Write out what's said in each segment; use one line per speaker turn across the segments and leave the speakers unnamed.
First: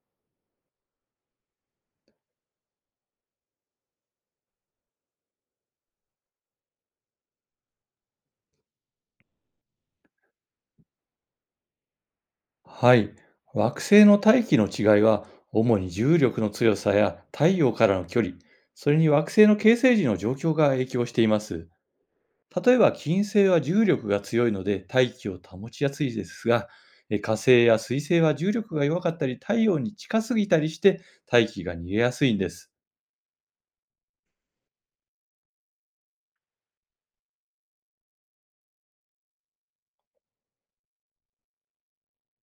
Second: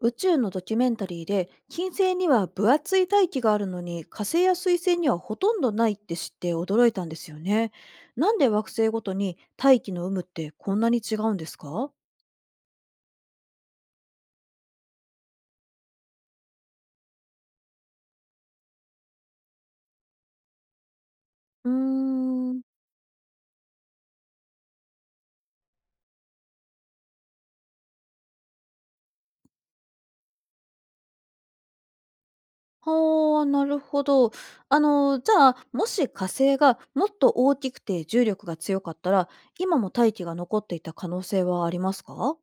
宇宙のドキュメンタリーで金星には分厚い大気があるのに火星や水星にはほとんどないって知って驚いたんですよね。なんで惑星ごとに大気の有無ってこんなに違うんですか？
はい。惑星の大気の違いは、主に重力の強さや太陽からの距離、それに惑星の形成時の状況が影響していま
う
す。
ーん。
例えば金星は重力が強いので大気を保ちやすいですが、火星や水星は重力が弱かったり太陽に近すぎたりして大気が逃げやすいんです。
はあ、なるほど。あの、じゃあ、もし火星がもっと大きくて重力が強かったら、今も大気が残っていた可能性はありますか？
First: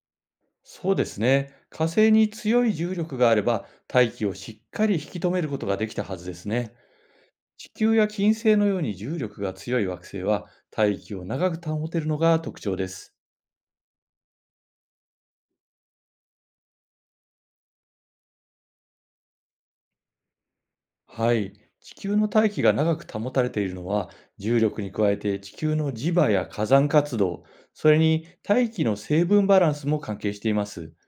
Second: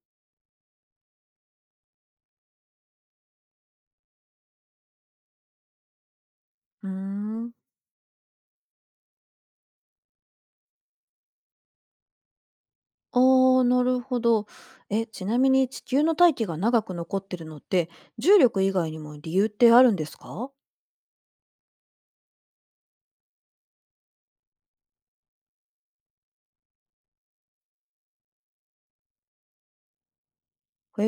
そうですね。火星に強い重力があれば大気をしっかり引き止めることができたはずですね。
うーん。
地球や金星のように重力が強い惑星は大気を長く保てるのが特徴です。
ああ、なるほど。え、ちなみに地球の大気が長く残ってるのって、重力以外にも理由ってあるんですか？
はい。地球の大気が長く保たれているのは、重力に加えて地球の磁場や火山活動、それに大気の成分バランスも関係しています。
へ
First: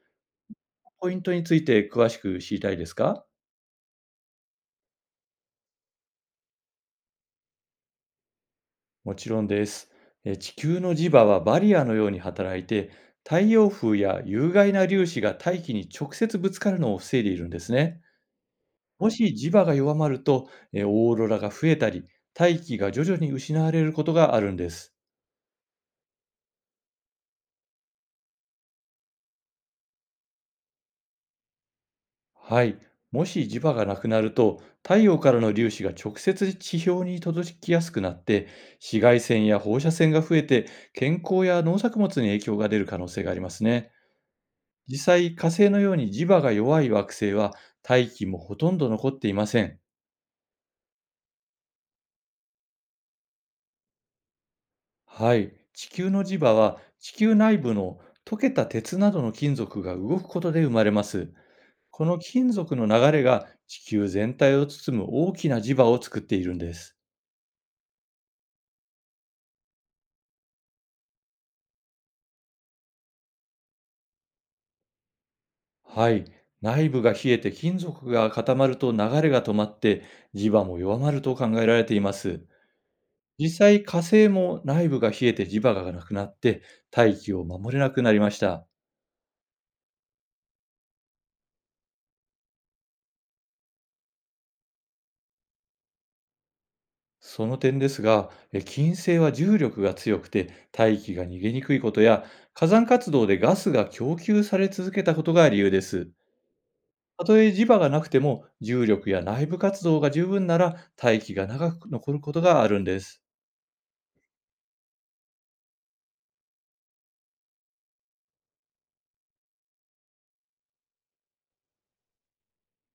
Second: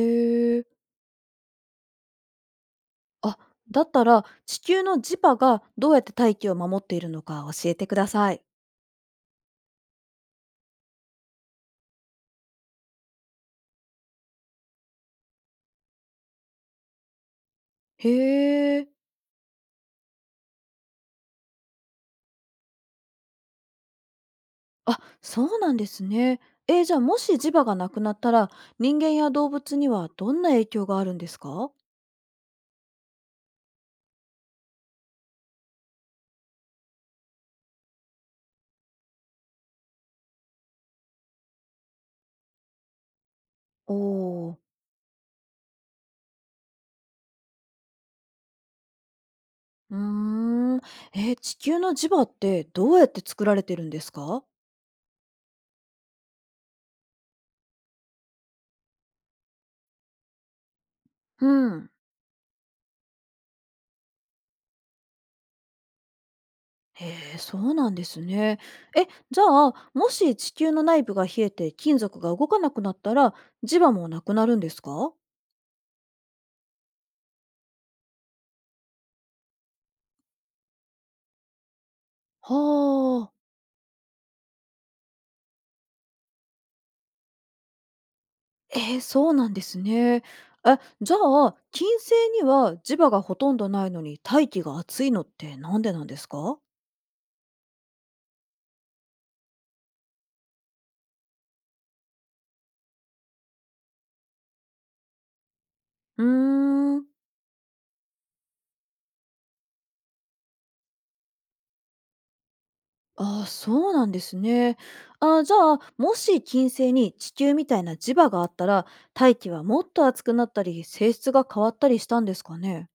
え。
ポイントについて詳しく知りたいですか？
あ、だったら地球の磁場がどうやって大気を守っているのか教えてください。
もちろんです。地球の磁場はバリアのように働いて、太陽風や有害な粒子が大気に直接ぶつかるのを防いでいるんですね。
へえ。
もし磁場が弱まると、オーロラが増えたり、大気が徐々に失われることがあるんです。
あ、そうなんですね。えーじゃあもし磁場がなくなったら、人間や動物にはどんな影響があるんですか？
はい。もし磁場がなくなると、太陽からの粒子が直接地表に届きやすくなって、紫外線や放射線が増えて、健康や農作物に影響が出る可能性がありますね。
おおー。
実際、火星のように磁場が弱い惑星は、大気もほとんど残っていません。
うーん。えー地球の磁場ってどうやって作られてるんですか？
はい。地球の磁場は、地球内部の溶けた鉄などの金属が動くことで生まれます。
うん。
この金属の流れが地球全体を包む大きな磁場を作っているんです。
へえ、そうなんですね。え、じゃあ、もし地球の内部が冷えて金属が動かなくなったら、磁場もなくなるんですか？
はい。内部が冷えて金属が固まると流れが止まって、磁場も弱まると考えられています。
はあ。
実際、火星も内部が冷えて磁場がなくなって、大気を守れなくなりました。
えー、そうなんですね。え、じゃあ、金星には磁場がほとんどないのに大気が熱いのってなんでなんですか？
その点ですが、金星は重力が強くて大気が逃げにくいことや、火山活動でガスが供給され続けたことが理由です。
うーん。
たとえ磁場がなくても、重力や内部活動が十分なら大気が長く残ることがあるんです。
ああ、そうなんですね。あーじゃあ、もし金星に地球みたいな磁場があったら、大気はもっと熱くなったり、性質が変わったりしたんですかね？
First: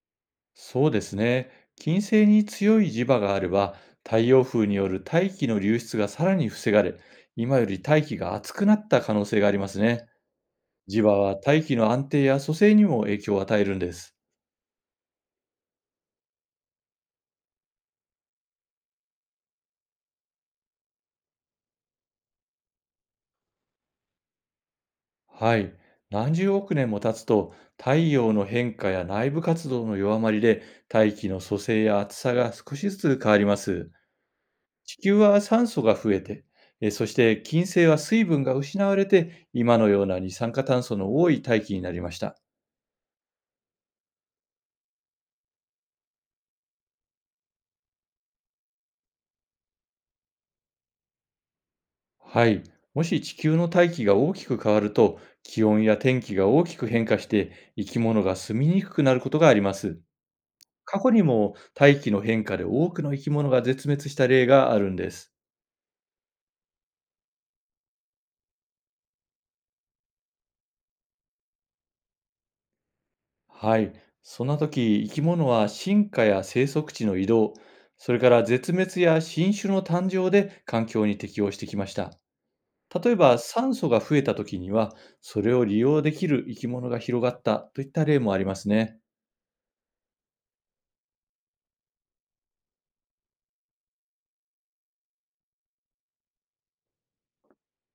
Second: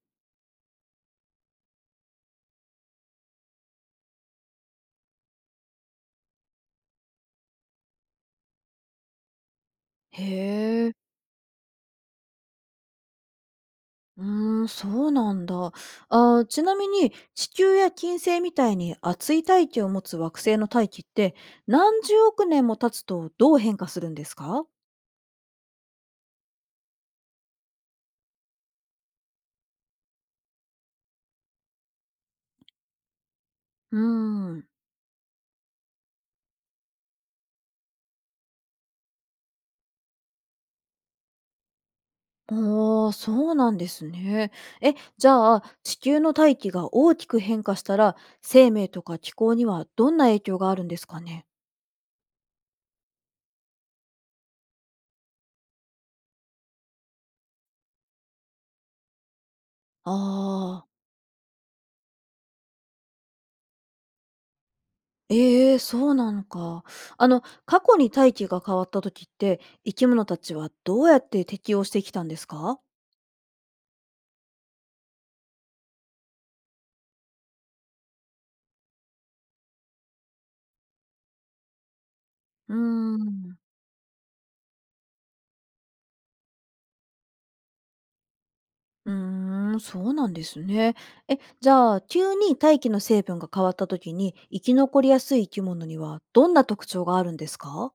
そうですね。金星に強い磁場があれば、太陽風による大気の流出がさらに防がれ、今より大気が熱くなった可能性がありますね。
へえ。
磁場は大気の安定や蘇生にも影響を与えるんです。
うーん、そうなんだ。あーちなみに地球や金星みたいに熱い大気を持つ惑星の大気って何十億年も経つとどう変化するんですか？
はい。何十億年も経つと、太陽の変化や内部活動の弱まりで、大気の蘇生や厚さが少しずつ変わります。
うーん。
地球は酸素が増えて、そして金星は水分が失われて、今のような二酸化炭素の多い大気になりました。
ああ、そうなんですね。え、じゃあ地球の大気が大きく変化したら生命とか気候にはどんな影響があるんですかね？
はい。もし地球の大気が大きく変わると、気温や天気が大きく変化して、生き物が住みにくくなることがあります。
ああー、
過去にも大気の変化で多くの生き物が絶滅した例があるんです。
ええそうなのか。あの、過去に大気が変わった時って生き物たちはどうやって適応してきたんですか？
はい。そんな時、生き物は進化や生息地の移動、それから絶滅や新種の誕生で環境に適応してきました。
う
例え
ー
ば
ん。
酸素が増えた時には、それを利用できる生き物が広がったといった例もありますね。
うーん、そうなんですね。え、じゃあ、急に大気の成分が変わった時に、生き残りやすい生き物にはどんな特徴があるんですか？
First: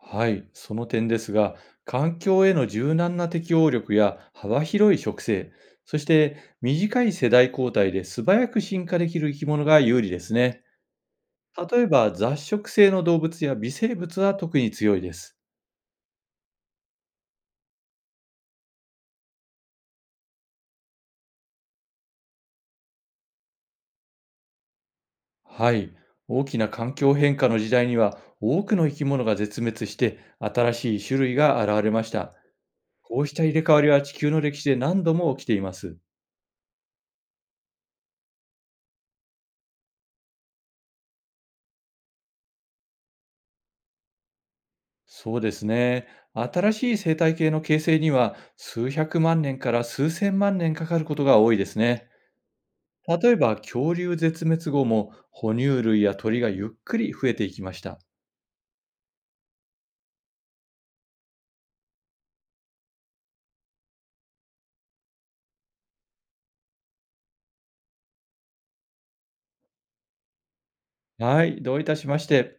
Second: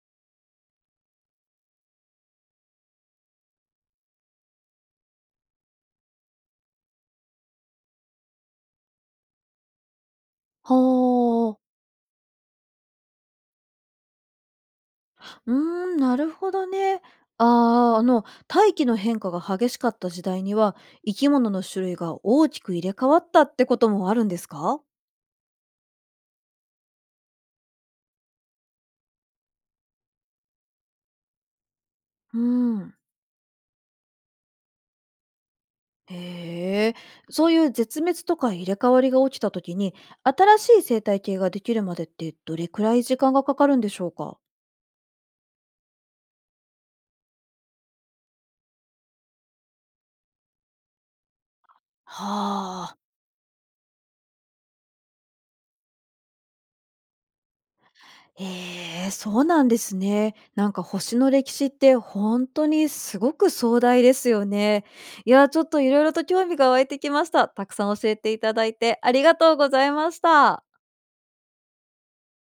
はい、その点ですが、環境への柔軟な適応力や幅広い植生、そして短い世代交代で素早く進化できる生き物が有利ですね。
はあ。
例えば雑食性の動物や微生物は特に強いです。
うーん、なるほどね。ああ、あの、大気の変化が激しかった時代には、生き物の種類が大きく入れ替わったってこともあるんですか？
はい、大きな環境変化の時代には多くの生き物が絶滅して、新しい種類が現れました。
うーん。
こうした入れ替わりは地球の歴史で何度も起きています。
へえ、そういう絶滅とか入れ替わりが起きた時に、新しい生態系ができるまでってどれくらい時間がかかるんでしょうか？
そうですね。新しい生態系の形成には数百万年から数千万年かかることが多いですね。
はあ、
例えば恐竜絶滅後も哺乳類や鳥がゆっくり増えていきました。
ええ、そうなんですね。なんか星の歴史って本当にすごく壮大ですよね。いや、ちょっといろいろと興味が湧いてきました。たくさん教えていただいてありがとうございました。
はい、どういたしまして。